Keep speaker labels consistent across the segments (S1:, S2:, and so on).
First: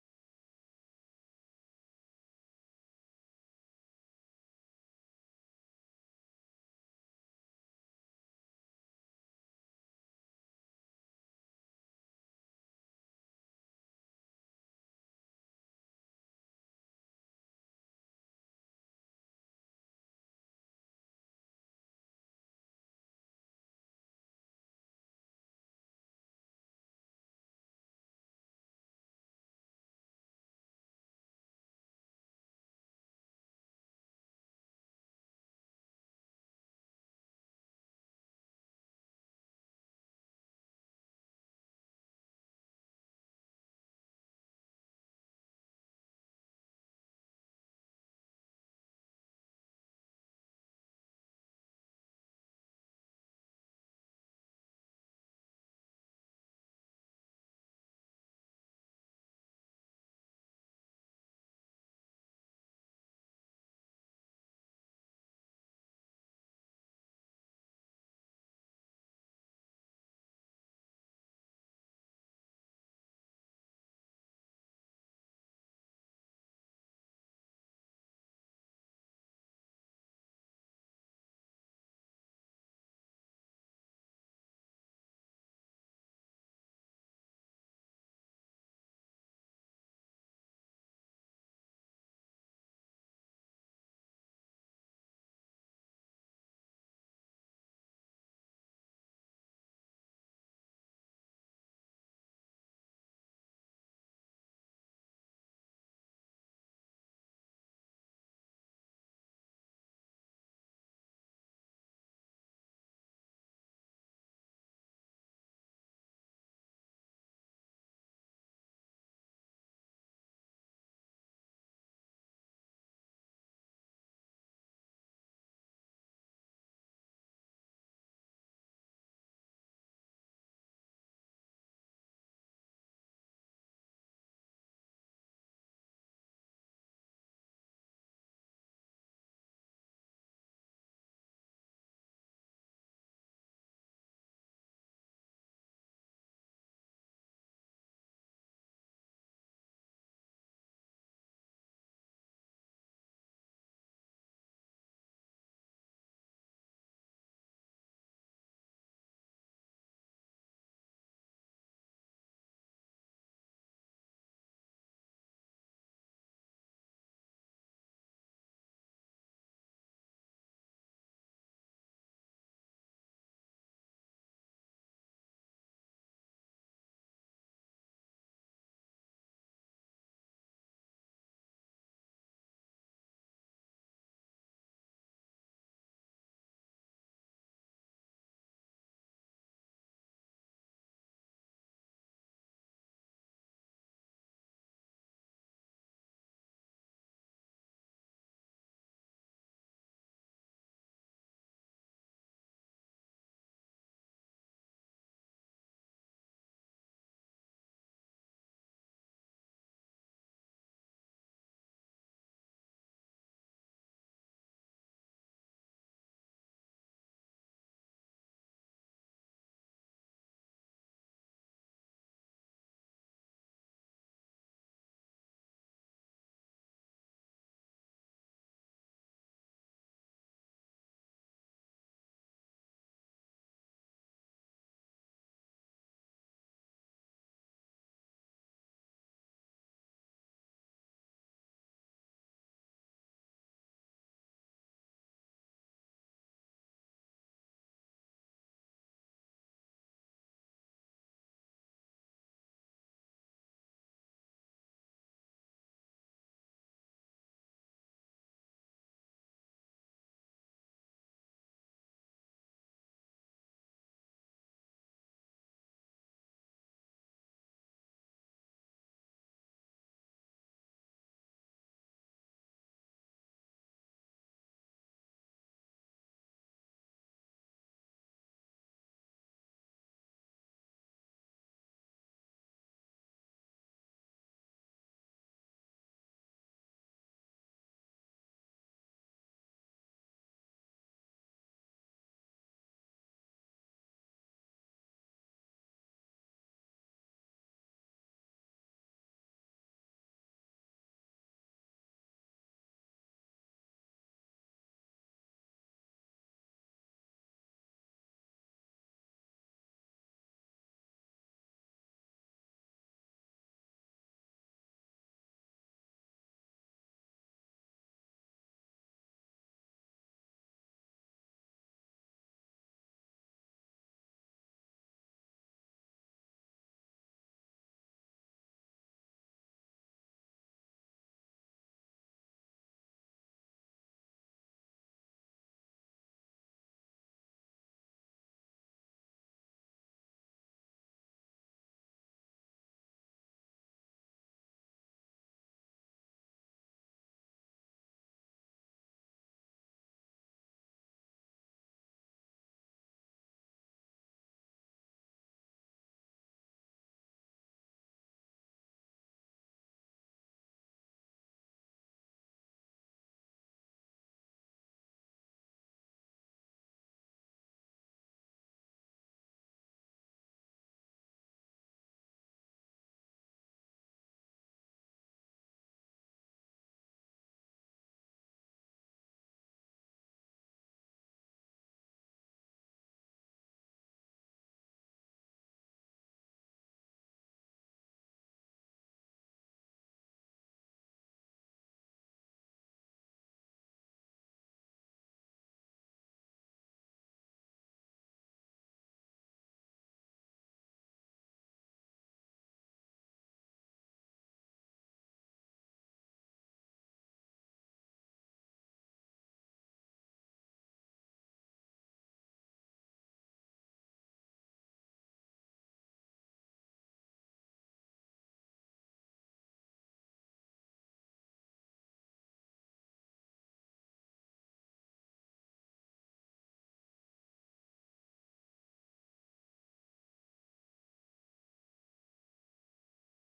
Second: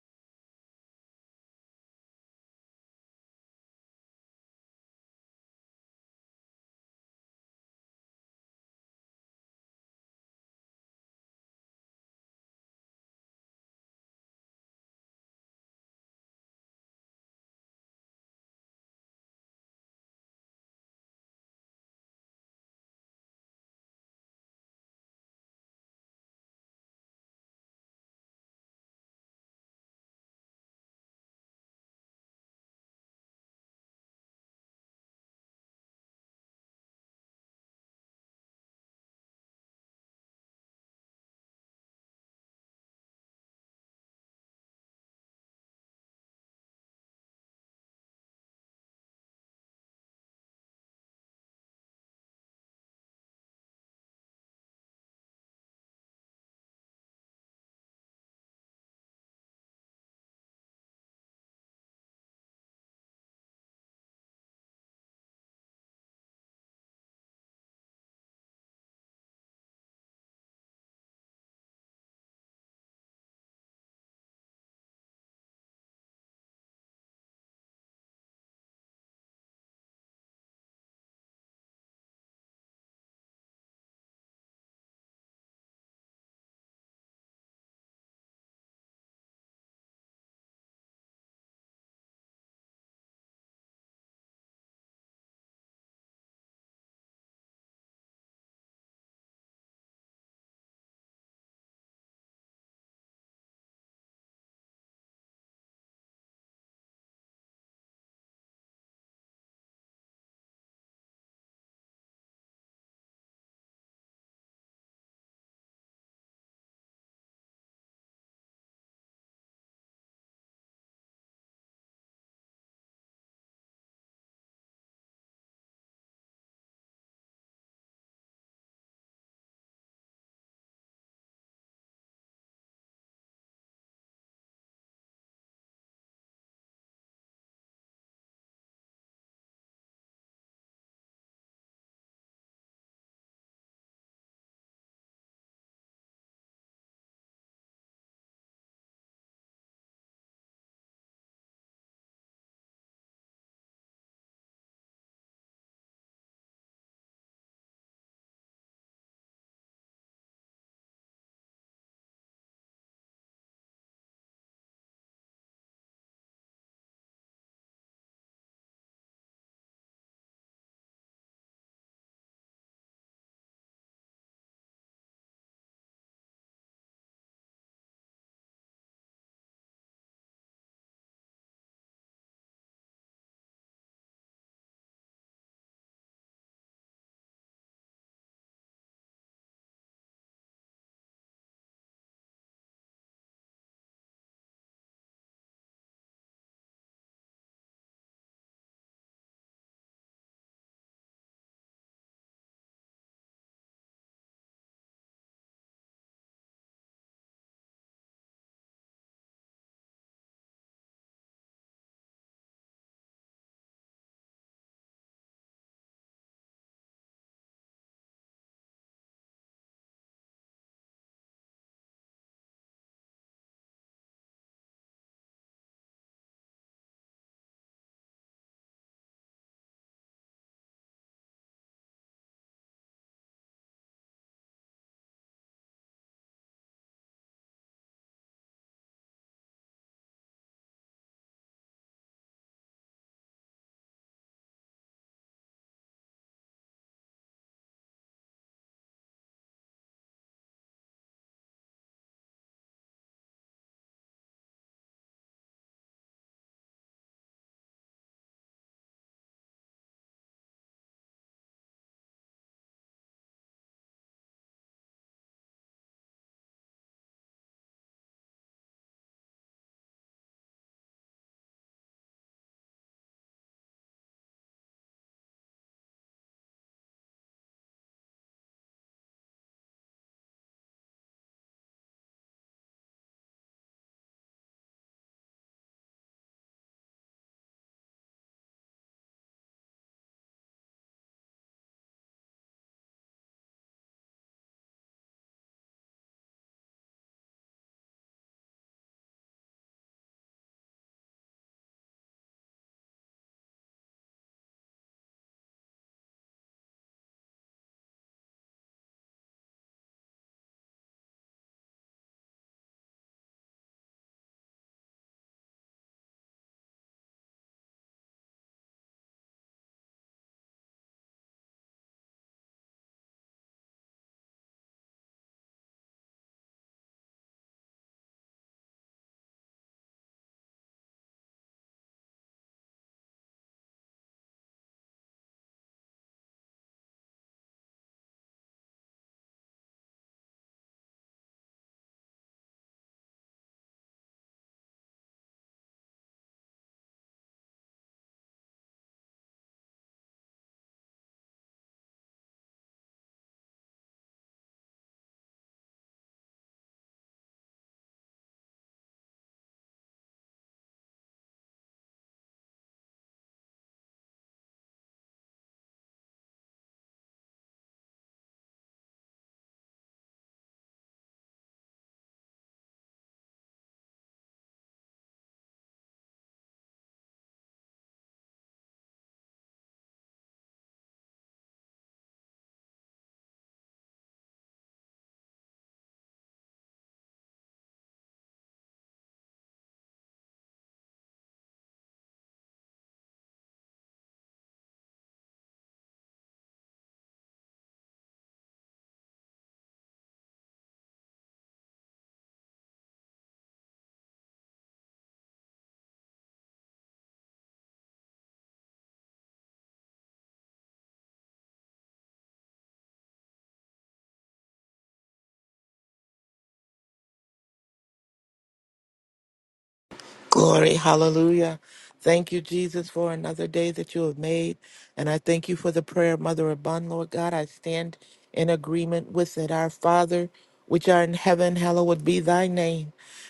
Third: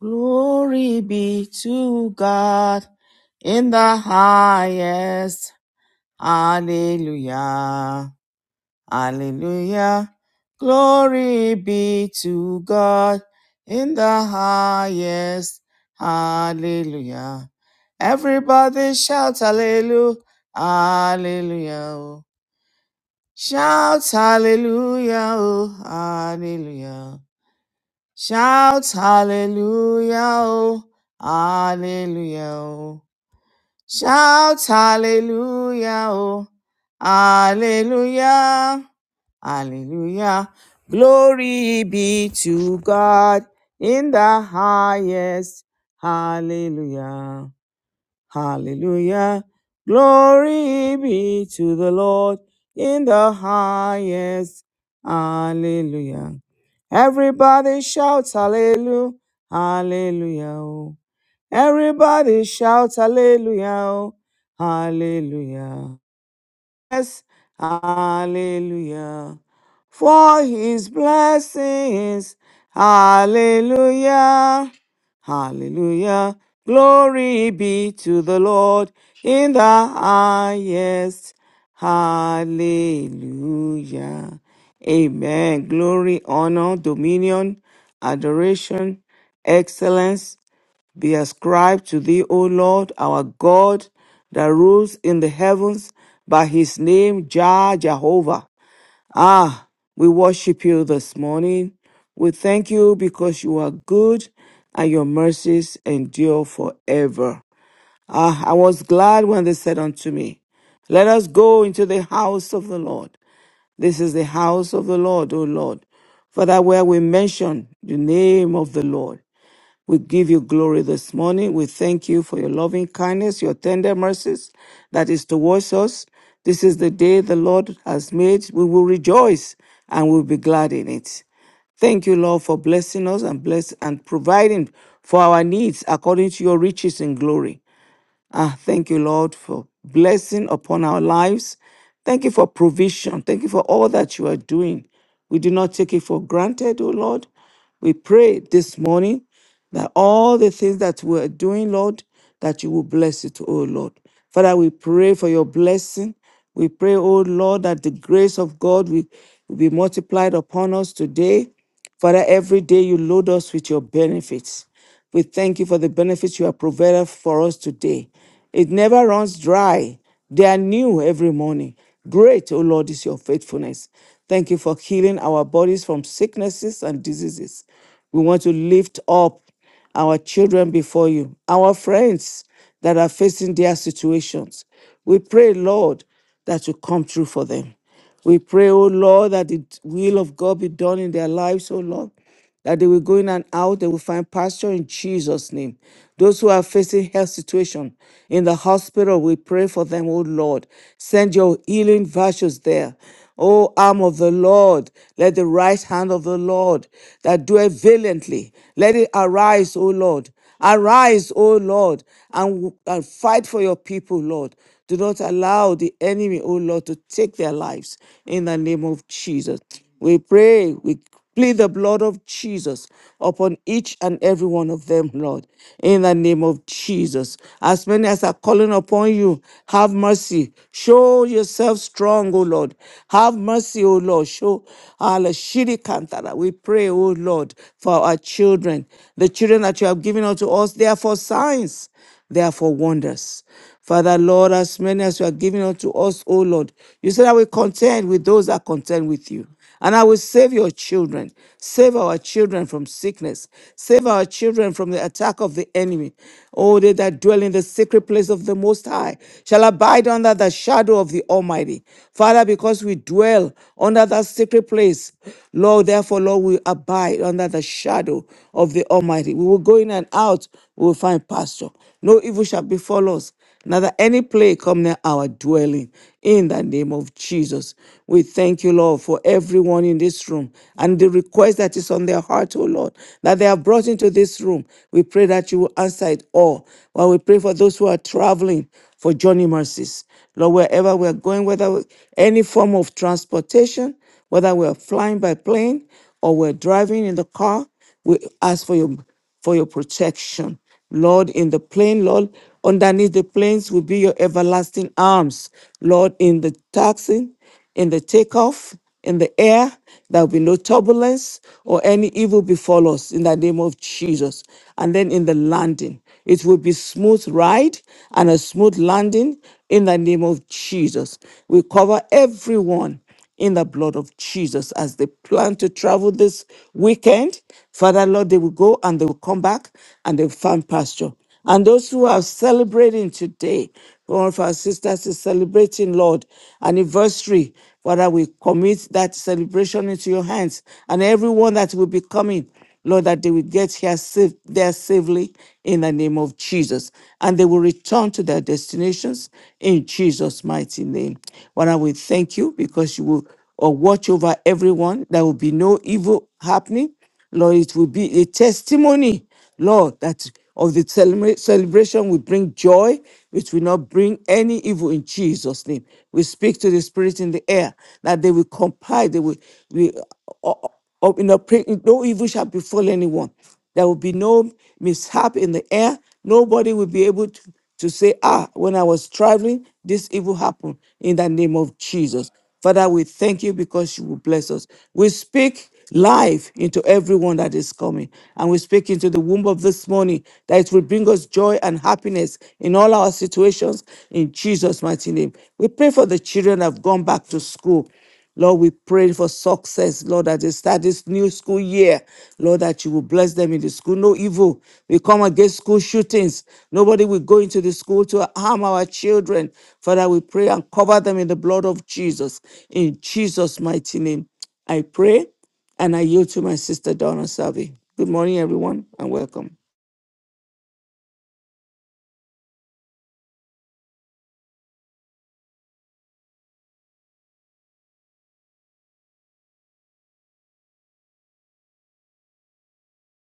S1: Glory be to God in the highest. Hallelujah. Hallelujah. Glory be to God in the highest. Hallelujah. Everybody shout hallelujah. Hallelujah. oh. Shout hallelujah. Oh, hallelujah. Shouts hallelujah, oh, hallelujah, oh. Shouts hallelujah, oh, hallelujah, hallelujah. Glory be to God in the highest. Hallelujah. Hallelujah. Glory be to the Lord in the highest. Hallelujah. Everybody shout hallelujah. Hallelujah. oh. Everybody shout hallelujah. oh. Hallelujah. Yes, hallelujah. For his blessings, hallelujah, hallelujah. Glory be to the Lord in the highest, hallelujah. Amen. Glory, honor, dominion, adoration, excellence, be ascribed to thee, O Lord, our God, that rules in the heavens by his name, Jah Jehovah. Ah, we worship you this morning. We thank you because you are good and your mercies endure forever. Ah, I was glad when they said unto me, Let us go into the house of the Lord. This is the house of the Lord, O Lord. for that where we mention the name of the Lord. We give you glory this morning. We thank you for your loving kindness, your tender mercies that is towards us. This is the day the Lord has made. We will rejoice and we'll be glad in it. Thank you, Lord, for blessing us and bless and providing for our needs according to your riches in glory. Ah, thank you, Lord, for blessing upon our lives. Thank you for provision. Thank you for all that you are doing. We do not take it for granted, oh Lord. We pray this morning that all the things that we are doing, Lord, that you will bless it, oh Lord. Father, we pray for your blessing. We pray, oh Lord, that the grace of God will, will be multiplied upon us today. Father, every day you load us with your benefits. We thank you for the benefits you have provided for us today. It never runs dry. They are new every morning. Great, O Lord, is your faithfulness. Thank you for healing our bodies from sicknesses and diseases. We want to lift up our children before you, our friends that are facing their situations. We pray, Lord, that you come through for them. We pray, O Lord, that the will of God be done in their lives, O Lord that they will go in and out, they will find pasture in Jesus' name. Those who are facing health situation in the hospital, we pray for them, oh Lord. Send your healing virtues there. O arm of the Lord, let the right hand of the Lord that doeth valiantly, let it arise, O Lord, Arise, O Lord, and, and fight for your people, Lord. Do not allow the enemy, O Lord, to take their lives in the name of Jesus. We pray, we plead the blood of Jesus upon each and every one of them, Lord, in the name of Jesus. As many as are calling upon you, have mercy. Show yourself strong, O Lord. Have mercy, O Lord. Show Allah Shiri Kantara. We pray, O Lord, for our children, the children children that you have given unto us, they are for signs, they are for wonders. Father, Lord, as many as you are giving unto us, O Lord, you said, I will contend with those that contend with you. And I will save your children. Save our children from sickness. Save our children from the attack of the enemy. Oh, they that dwell in the secret place of the Most High shall abide under the shadow of the Almighty. Father, because we dwell under that secret place, Lord, therefore, Lord, we abide under the shadow of of the Almighty. We will go in and out, we will find pasture. No evil shall befall us, neither any plague come near our dwelling. In the name of Jesus, we thank you, Lord, for everyone in this room and the request that is on their heart, oh Lord, that they have brought into this room. We pray that you will answer it all. While we pray for those who are traveling for journey mercies, Lord, wherever we are going, whether we- any form of transportation, whether we are flying by plane or we're driving in the car, we ask for your for your protection. Lord, in the plain, Lord, underneath the plains will be your everlasting arms. Lord, in the taxing, in the takeoff, in the air, there will be no turbulence or any evil befall us in the name of Jesus. And then in the landing, it will be smooth ride and a smooth landing in the name of Jesus. We cover everyone in the blood of Jesus as they plan to travel this weekend. Father, Lord, they will go and they will come back and they will find pasture. And those who are celebrating today, one of our sisters is celebrating, Lord, anniversary. Father, we commit that celebration into your hands and everyone that will be coming. Lord, that they will get here safe, there safely in the name of Jesus. And they will return to their destinations in Jesus' mighty name. Father, we thank you because you will uh, watch over everyone. There will be no evil happening. Lord, it will be a testimony Lord, that of the celebra- celebration will bring joy, which will not bring any evil in Jesus' name. We speak to the spirit in the air that they will comply, they will, we, uh, uh, uh, in a pre- no evil shall befall anyone. There will be no mishap in the air. Nobody will be able to to say, ah, when I was traveling, this evil happened in the name of Jesus. Father, we thank you because you will bless us. We speak life into everyone that is coming. And we speak into the womb of this morning that it will bring us joy and happiness in all our situations in Jesus' mighty name. We pray for the children that have gone back to school. Lord, we pray for success, Lord, as they start this new school year. Lord, that you will bless them in the school. No evil. We come against school shootings. Nobody will go into the school to harm our children. Father, we pray and cover them in the blood of Jesus. In Jesus' mighty name, I pray and I yield to my sister, Donna Salvi. Good morning, everyone, and welcome.
S2: Glory, hallelujah. Thank you, Jesus, for another day that you have made. And I thank you for the prayer, of Mother Abun, Lord God. I stand in agreement with it. Our Father, which art in heaven, hallowed be thy name.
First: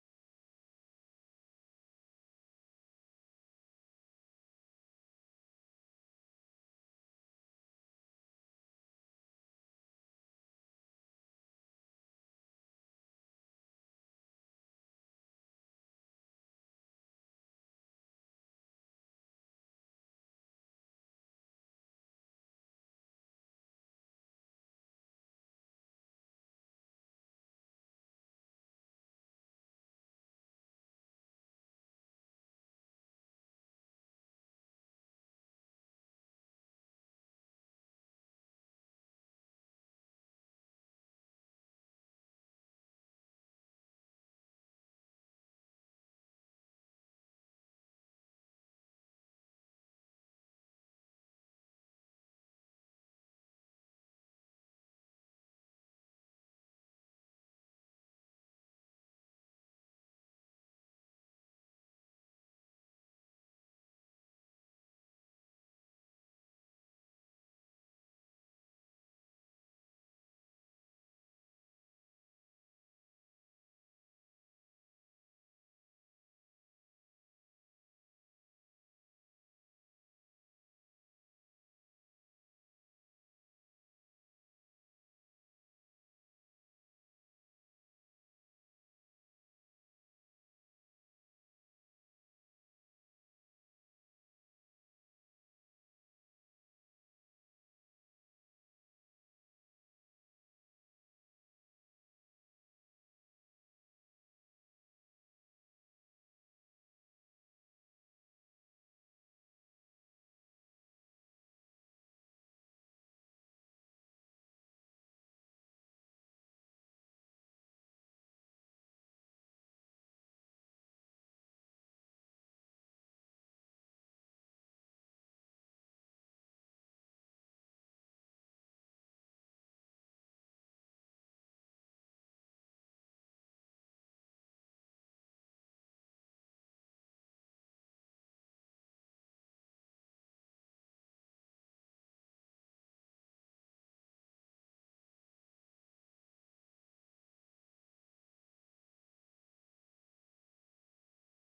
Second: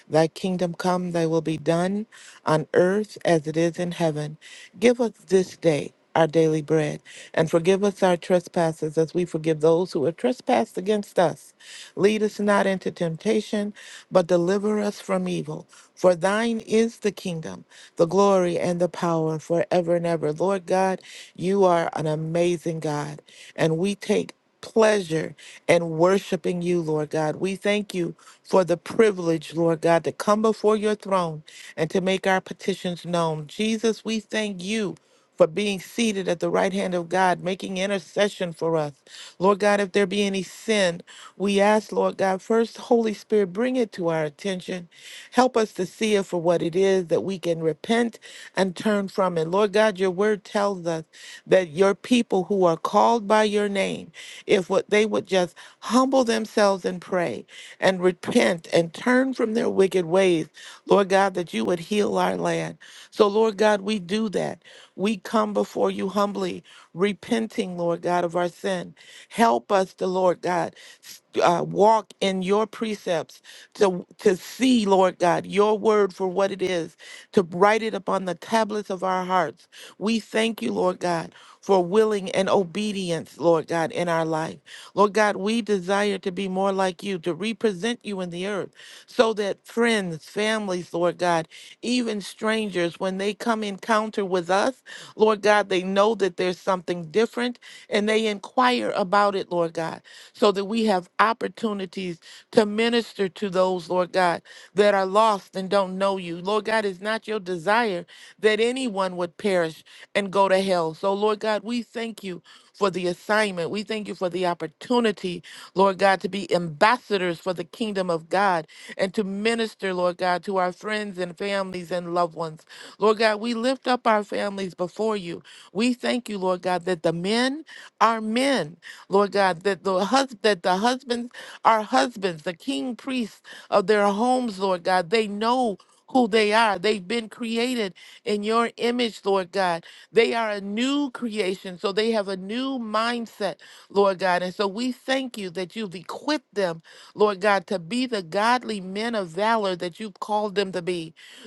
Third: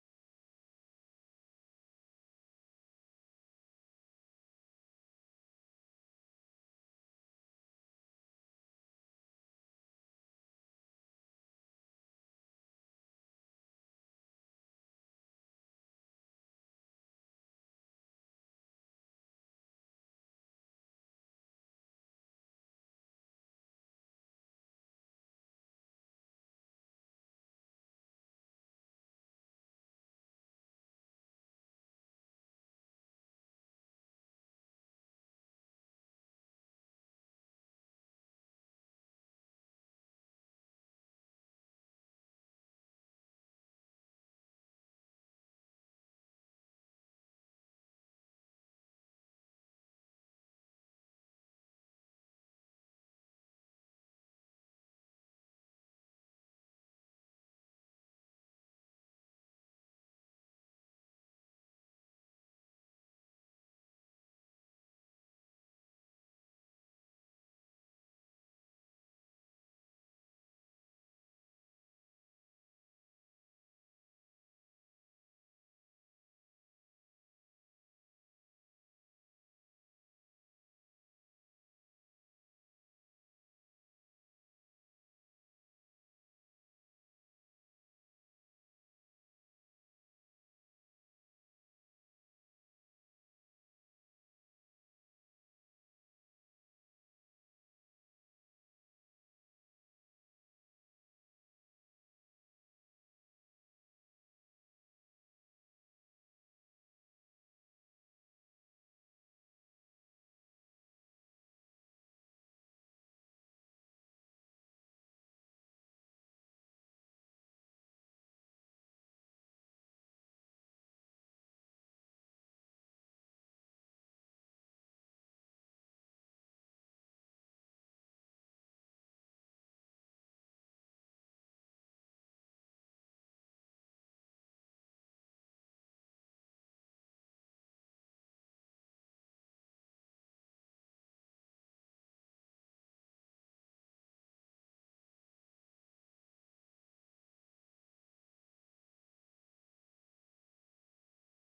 S2: Thy kingdom come, thy will be done on earth as it is in heaven. Give us this day our daily bread, and forgive us our trespasses as we forgive those who have trespassed against us. Lead us not into temptation, but deliver us from evil. For thine is the kingdom, the glory, and the power forever and ever. Lord God, you are an amazing God, and we take pleasure in worshiping you, Lord God. We thank you for the privilege, Lord God, to come before your throne and to make our petitions known. Jesus, we thank you for being seated at the right hand of God, making intercession for us. Lord God, if there be any sin, we ask, Lord God, first, Holy Spirit, bring it to our attention. Help us to see it for what it is that we can repent and turn from it. Lord God, your word tells us that your people who are called by your name, if what they would just humble themselves and pray and repent and turn from their wicked ways, Lord God, that you would heal our land. So, Lord God, we do that. We come before you humbly, repenting, Lord God, of our sin. Help us, the Lord God, s- uh, walk in your precepts to, to see, Lord God, your word for what it is, to write it upon the tablets of our hearts. We thank you, Lord God, for willing and obedience, Lord God, in our life. Lord God, we desire to be more like you, to represent you in the earth, so that friends, families, Lord God, even strangers, when they come encounter with us, Lord God, they know that there's something different and they inquire about it, Lord God, so that we have opportunities to minister to those, Lord God, that are lost and don't know you. Lord God, it's not your desire that anyone would perish and go to hell. So, Lord God, we thank you for the assignment. We thank you for the opportunity, Lord God, to be ambassadors for the kingdom of God and to minister, Lord God, to our friends and families and loved ones. Lord God, we lift up our families before you. We thank you, Lord God, that the men are men. Lord God, that the hus- that the husbands are husbands, the king priests of their homes, Lord God. They know who they are. They've been created in your image, Lord God. They are a new creation, so they have a new mindset, Lord God. And so we thank you that you've equipped them, Lord God, to be the godly men of valor that you've called them to be.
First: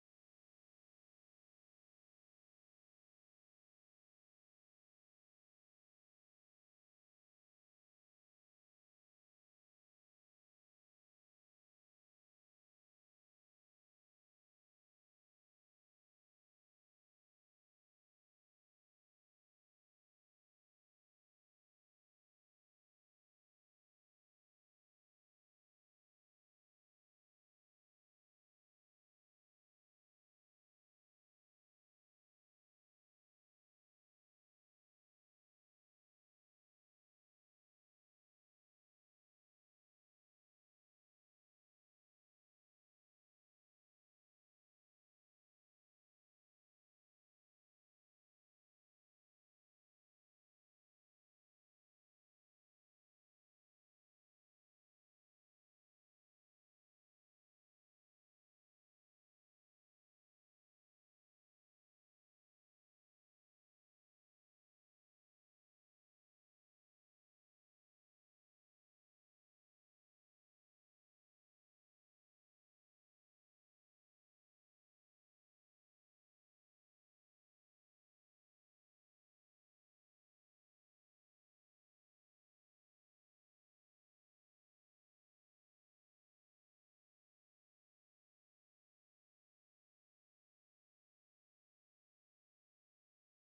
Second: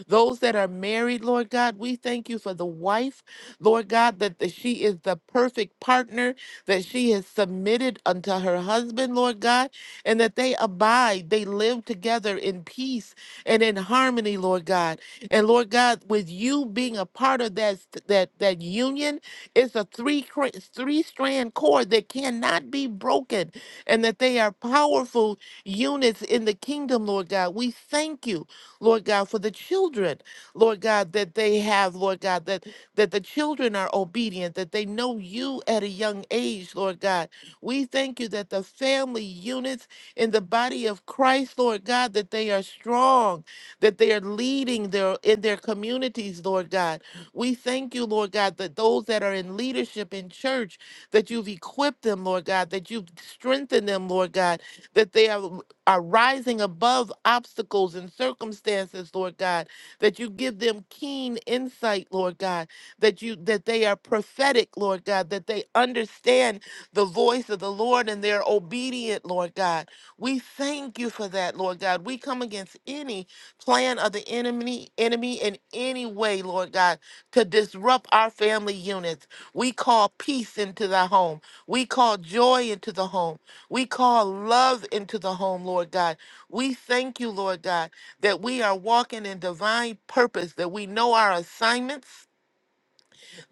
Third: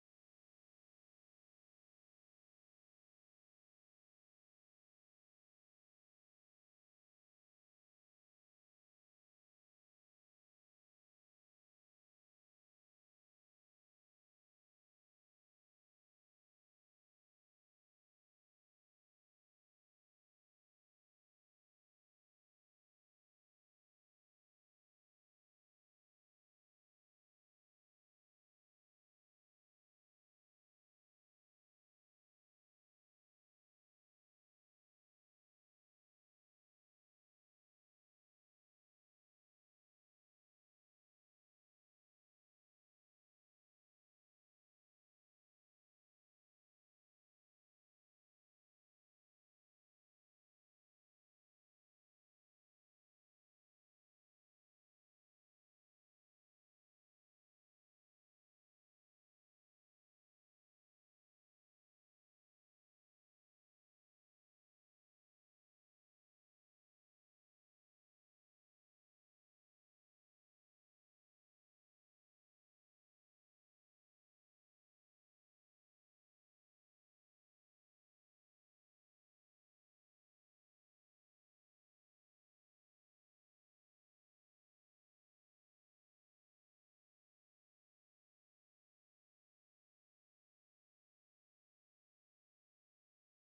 S2: Those that are married, Lord God, we thank you for the wife, Lord God, that the, she is the perfect partner, that she is submitted unto her husband, Lord God, and that they abide, they live together in peace and in harmony, Lord God. And Lord God, with you being a part of that that that union, it's a three cra- three strand cord that cannot be broken, and that they are powerful units in the kingdom, Lord God. We thank you Lord God, for the children, Lord God, that they have, Lord God, that, that the children are obedient, that they know you at a young age, Lord God. We thank you that the family units in the body of Christ, Lord God, that they are strong, that they are leading their in their communities, Lord God. We thank you, Lord God, that those that are in leadership in church, that you've equipped them, Lord God, that you've strengthened them, Lord God, that they are are rising above obstacles and circumstances, Lord God, that you give them keen insight, Lord God, that you that they are prophetic, Lord God, that they understand the voice of the Lord and they're obedient, Lord God. We thank you for that, Lord God. We come against any plan of the enemy, enemy in any way, Lord God, to disrupt our family units. We call peace into the home. We call joy into the home. We call love into the home, Lord God. We thank you, Lord God, that we are walking in divine purpose, that we know our assignments,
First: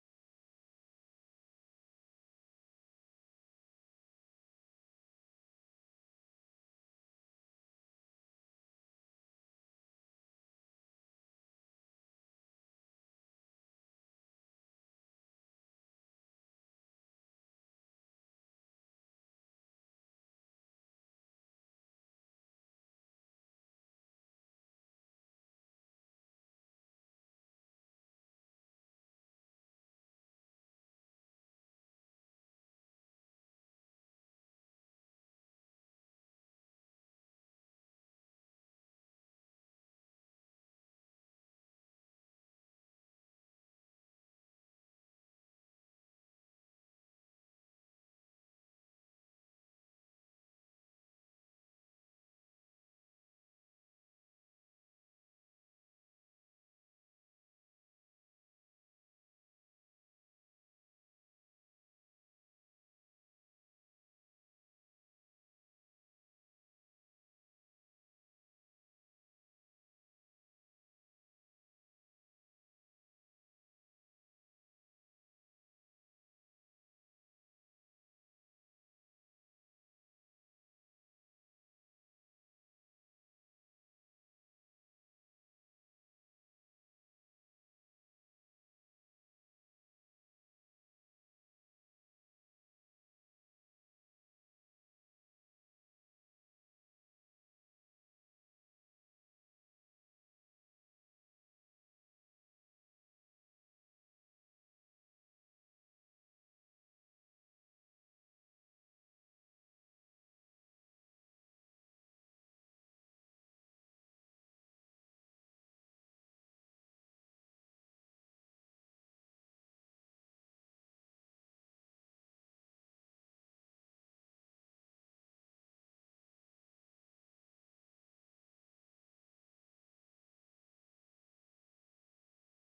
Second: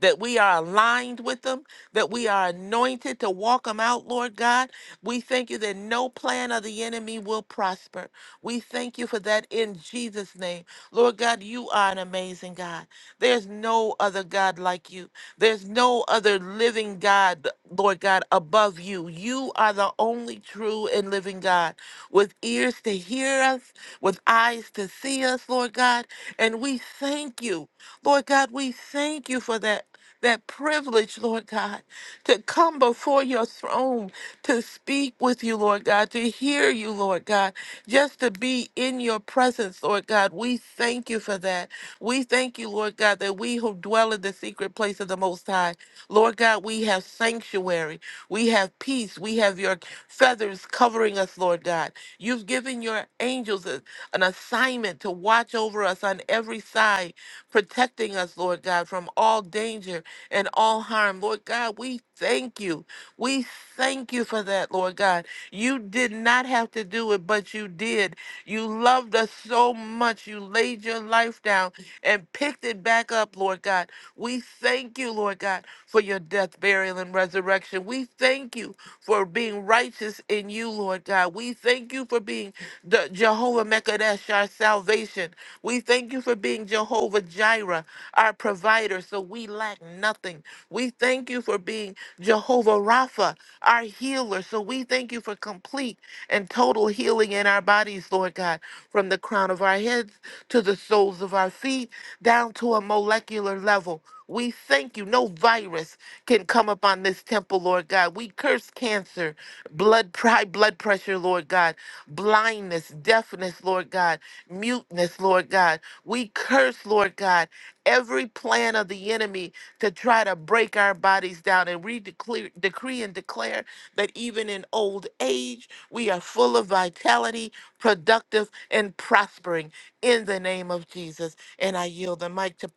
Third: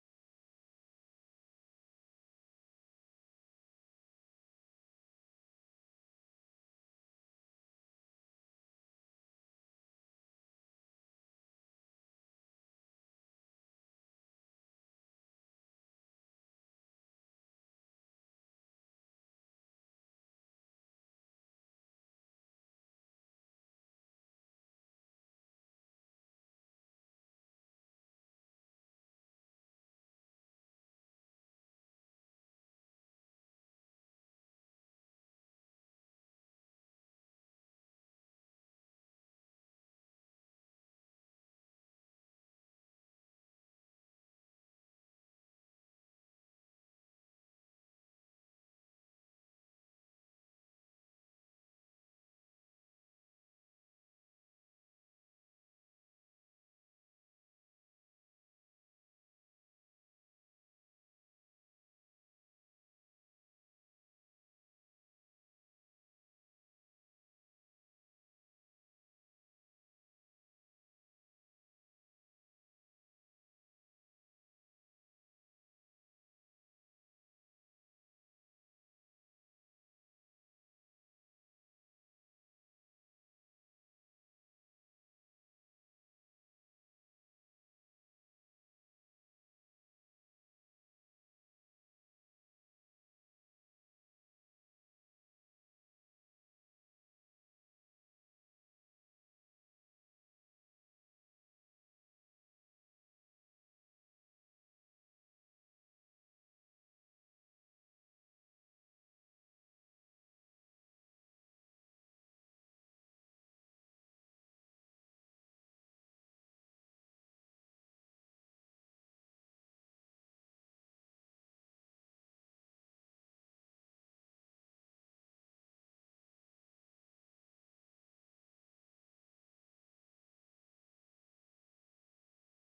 S2: that we are aligned with them, that we are anointed to walk them out, Lord God. We thank you that no plan of the enemy will prosper. We thank you for that in Jesus' name. Lord God, you are an amazing God. There's no other God like you. There's no other living God, Lord God, above you. You are the only true and living God with ears to hear us, with eyes to see us, Lord God. And we thank you. Lord God, we thank you for that that privilege, Lord God, to come before your throne, to speak with you, Lord God, to hear you, Lord God, just to be in your presence, Lord God. We thank you for that. We thank you, Lord God, that we who dwell in the secret place of the Most High, Lord God, we have sanctuary, we have peace, we have your feathers covering us, Lord God. You've given your angels a- an assignment to watch over us on every side protecting us, Lord God, from all danger and all harm. Lord God, we thank you. We thank you for that, Lord God. You did not have to do it, but you did. You loved us so much. You laid your life down and picked it back up, Lord God. We thank you, Lord God, for your death, burial, and resurrection. We thank you for being righteous in you, Lord God. We thank you for being the Jehovah Mekadesh, our salvation. We thank you for being Jehovah Jireh, our provider, so we lack nothing. We thank you for being Jehovah Rapha, our healer, so we thank you for complete and total healing in our bodies, Lord God, from the crown of our heads to the soles of our feet, down to a molecular level. We thank you. No virus, can come upon this temple, Lord God. We curse cancer, blood, high blood pressure, Lord God, blindness, deafness, Lord God, muteness, Lord God. We curse, Lord God, every plan of the enemy to try to break our bodies down. And we declare, decree and declare that even in old age, we are full of vitality, productive, and prospering in the name of Jesus. And I yield the mic to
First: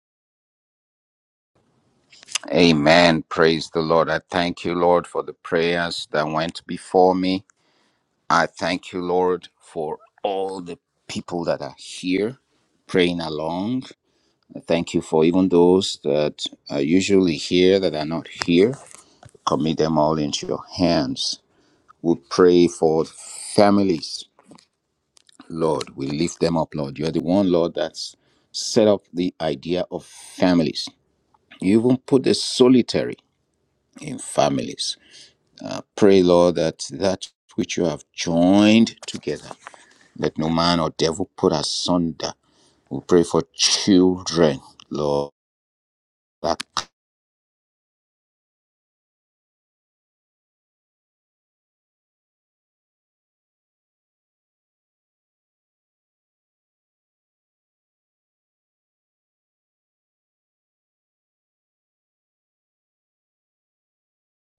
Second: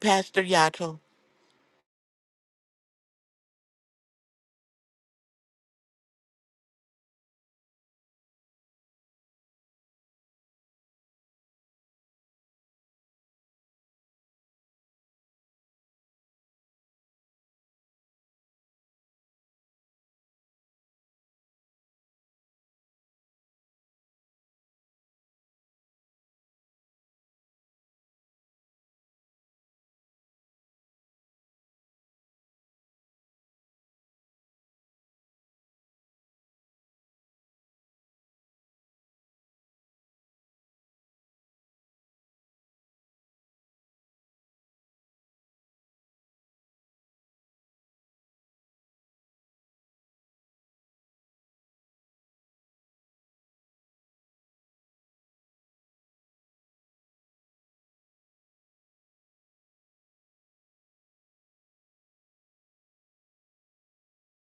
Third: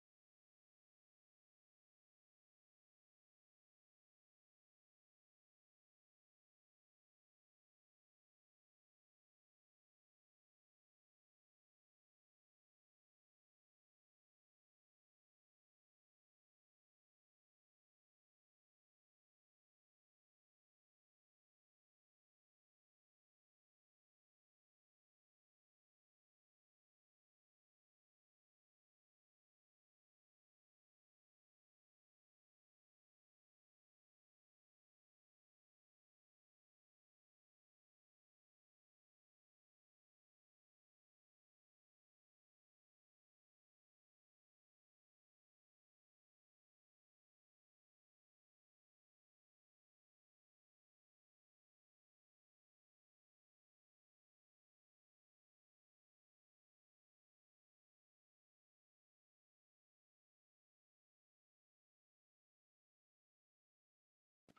S2: Pastor Yato.
S3: Amen. Praise the Lord. I thank you, Lord, for the prayers that went before me. I thank you, Lord, for all the people that are here praying along. I thank you for even those that are usually here that are not here. Commit them all into your hands. We pray for families, Lord. We lift them up, Lord. You're the one, Lord, that's set up the idea of families. You even put the solitary in families. Uh, pray, Lord, that that which you have joined together, let no man or devil put asunder. We pray for children, Lord, black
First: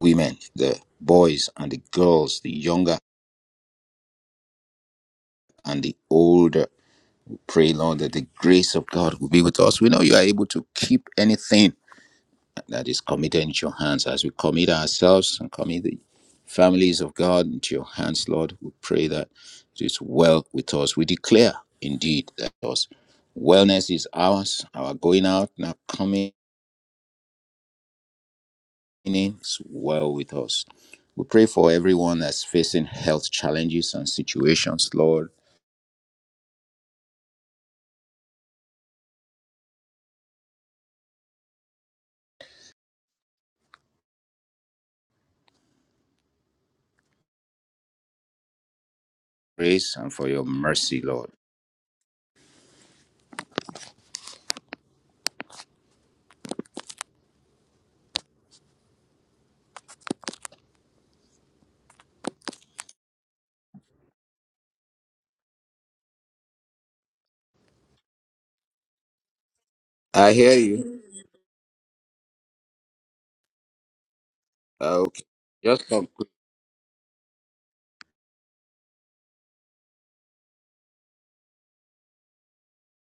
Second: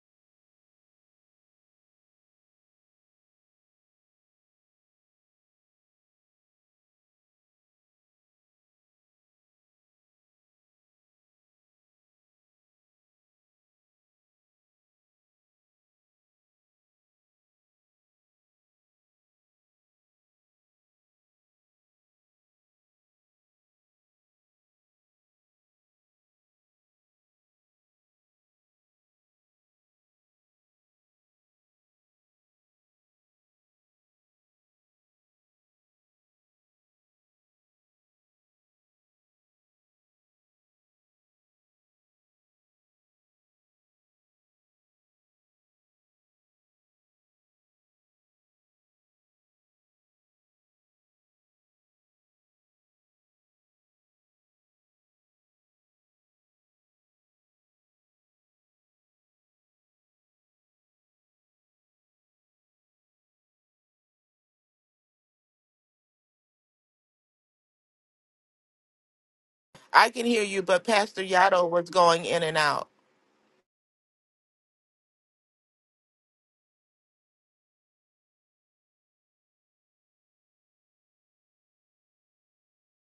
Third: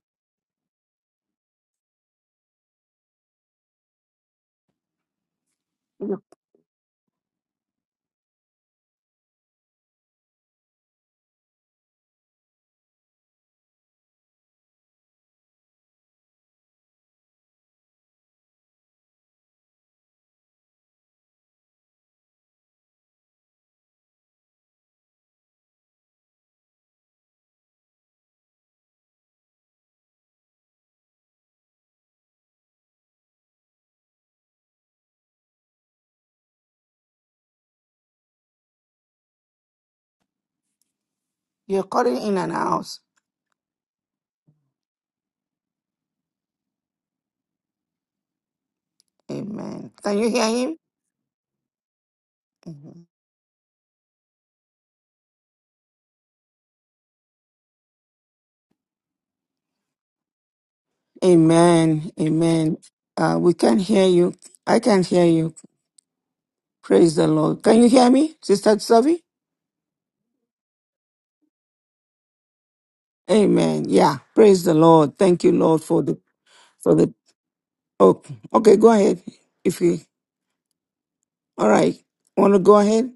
S3: women, the boys and the girls, the younger and the older. We pray, Lord, that the grace of God will be with us. We know you are able to keep anything that is committed into your hands. As we commit ourselves and commit the families of God into your hands, Lord, we pray that it is well with us. We declare indeed that us wellness is ours, our going out and our coming in is well with us. We pray for everyone that's facing health challenges and situations, Lord.
S1: You're calling in and out. Amen.
S3: Grace and
S1: Can you
S3: for your
S1: hear him?
S3: mercy, Lord.
S1: Amen. Amen. Uh, we can hear you. I can hear you. Praise the Lord. Can you hear me, Sister Savi?
S2: I can
S3: I
S2: hear
S3: hear
S2: you, but
S3: you.
S2: Pastor Yado was going in and out.
S1: Amen. Yeah. Praise the
S3: Uh,
S1: Lord.
S3: okay.
S1: Thank you, Lord,
S3: Just
S1: for
S3: some
S1: the
S3: quick,
S1: for the. Oh, okay. Go ahead. If you all right, want to go ahead.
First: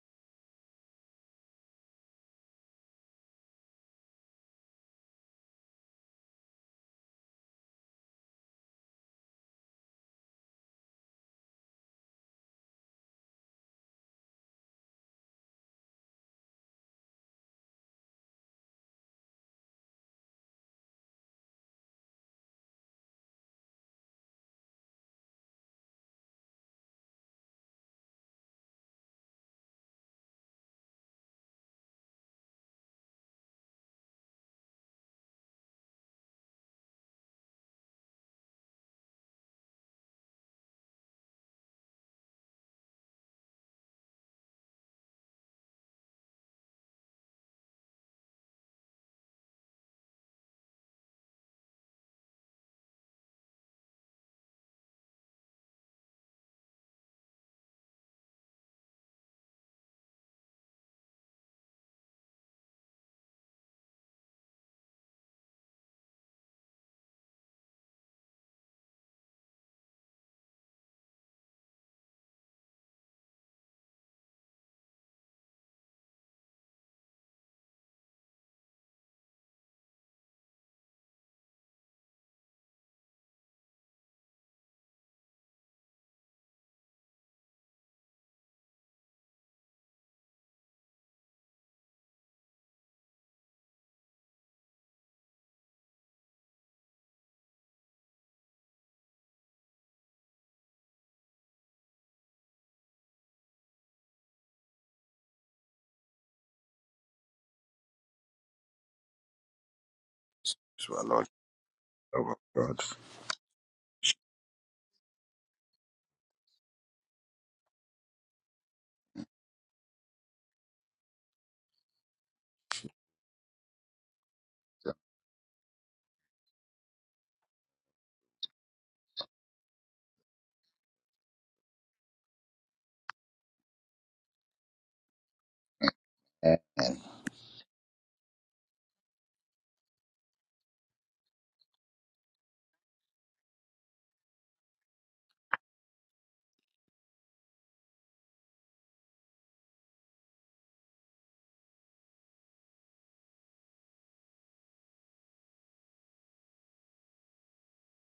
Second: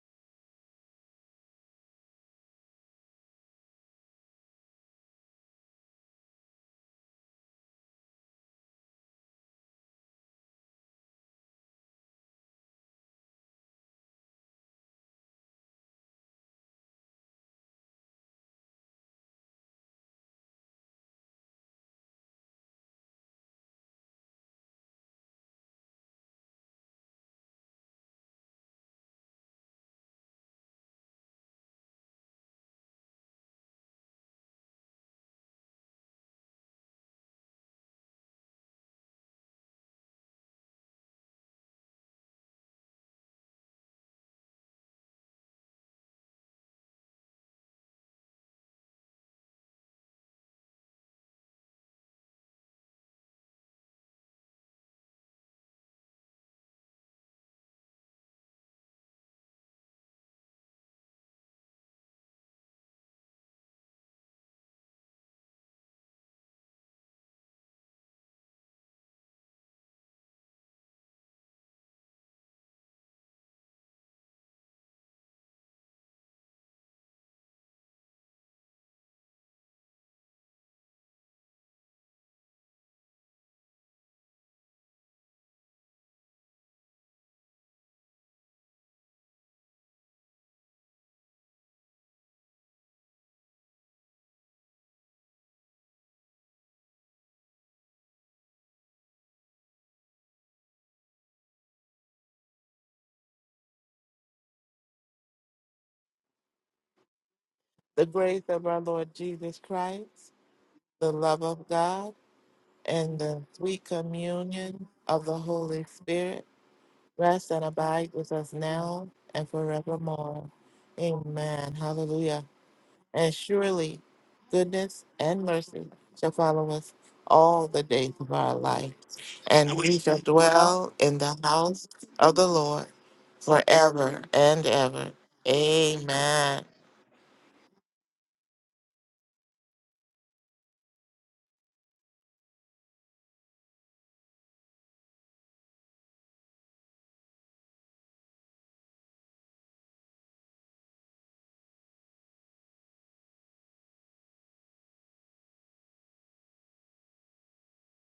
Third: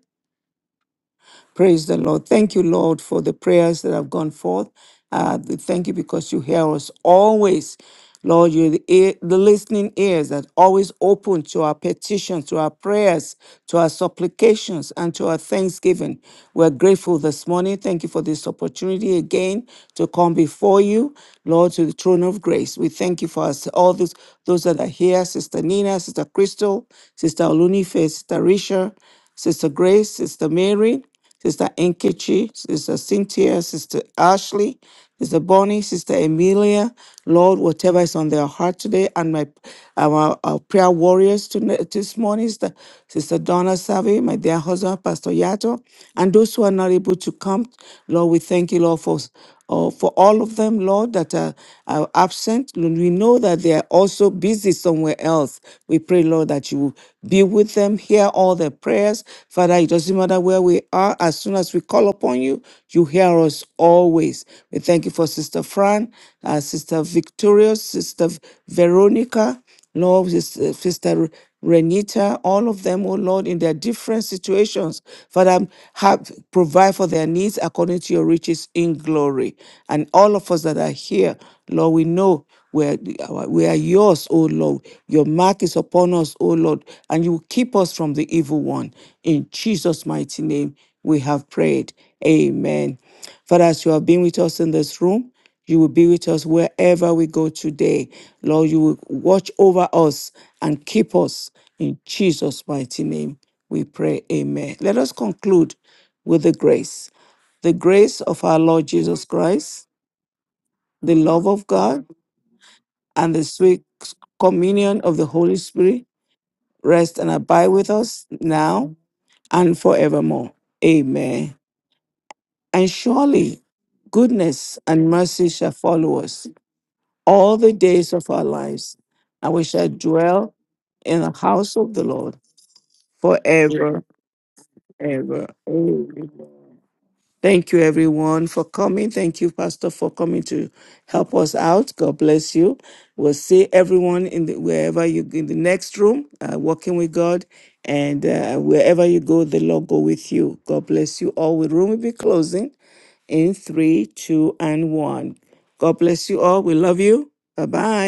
S1: Praise the Lord. Thank you, Lord, for the prayers that have gone forth. Uh, th- thank you because you hear us always. Lord, you're the, ear, the listening ears that always open to our petitions, to our prayers, to our supplications, and to our thanksgiving. We're grateful this morning. Thank you for this opportunity again to come before you, Lord, to the throne of grace. We thank you for us, all those, those that are here Sister Nina, Sister Crystal, Sister Olunife, Sister Risha, Sister Grace, Sister Mary. Sister Enkechi, Sister Cynthia, Sister Ashley, Sister Bonnie, Sister Emilia, Lord, whatever is on their heart today, and my our, our prayer warriors tonight, this morning, Sister, Sister Donna Savi, my dear husband, Pastor Yato, and those who are not able to come, Lord, we thank you, Lord, for uh, for all of them, Lord, that are, are absent. Lord, we know that they are also so busy somewhere else. We pray, Lord, that you will be with them, hear all their prayers. Father, it doesn't matter where we are, as soon as we call upon you, you hear us always. We thank you for Sister Fran, uh, Sister Victorious, Sister Veronica. Lord, Sis- uh, Sister Renita, all of them, oh Lord, in their different situations, Father, have provide for their needs according to your riches in glory. And all of us that are here, Lord, we know we are, we are yours, O Lord. Your mark is upon us, O Lord, and you keep us from the evil one. In Jesus' mighty name, we have prayed. Amen. Father, as you have been with us in this room, you will be with us wherever we go today. Lord, you will watch over us and keep us. In Jesus' mighty name, we pray. Amen. Let us conclude with the grace. The
S2: The
S1: grace of
S2: grace
S1: our
S2: of our
S1: Lord
S2: Lord
S1: Jesus
S2: Jesus
S1: Christ,
S2: Christ, the
S1: the
S3: Lord.
S2: love
S1: love of
S2: of
S1: God,
S2: God,
S3: Oh, God.
S2: and
S1: and
S2: the
S1: the sweet
S2: sweet communion
S1: communion of
S2: of
S1: the
S2: the
S1: Holy
S2: Holy
S1: Spirit
S2: Spirit
S1: rest and
S2: rest and
S1: abide with
S2: abide
S1: us
S2: with us
S1: now
S2: now and
S1: and
S2: forevermore.
S1: forevermore. Amen.
S2: Amen. Hallelujah.
S1: And
S2: And
S1: surely
S2: surely
S1: goodness
S2: goodness
S1: and
S2: and
S1: mercy shall
S2: mercy
S1: follow
S2: shall
S1: us
S2: follow us
S1: all
S2: all
S1: the
S2: the
S1: days
S2: days
S1: of
S2: of
S1: our
S2: our life,
S1: lives, and we
S2: and
S1: shall
S2: we shall
S1: dwell
S2: dwell in
S1: in the
S2: the
S1: house
S2: house
S1: of the Lord
S2: of the Lord
S1: forever,
S2: forever and ever.
S1: ever. Amen.
S2: Amen.
S3: Amen.
S1: Thank you, everyone, for coming. Thank you, Pastor, for coming to help us out. God bless you. We'll see everyone in the, wherever you in the next room, uh, walking with God, and uh, wherever you go, the Lord go with you. God bless you all. The room will be closing in three, two, and one. God bless you all. We love you. Bye bye.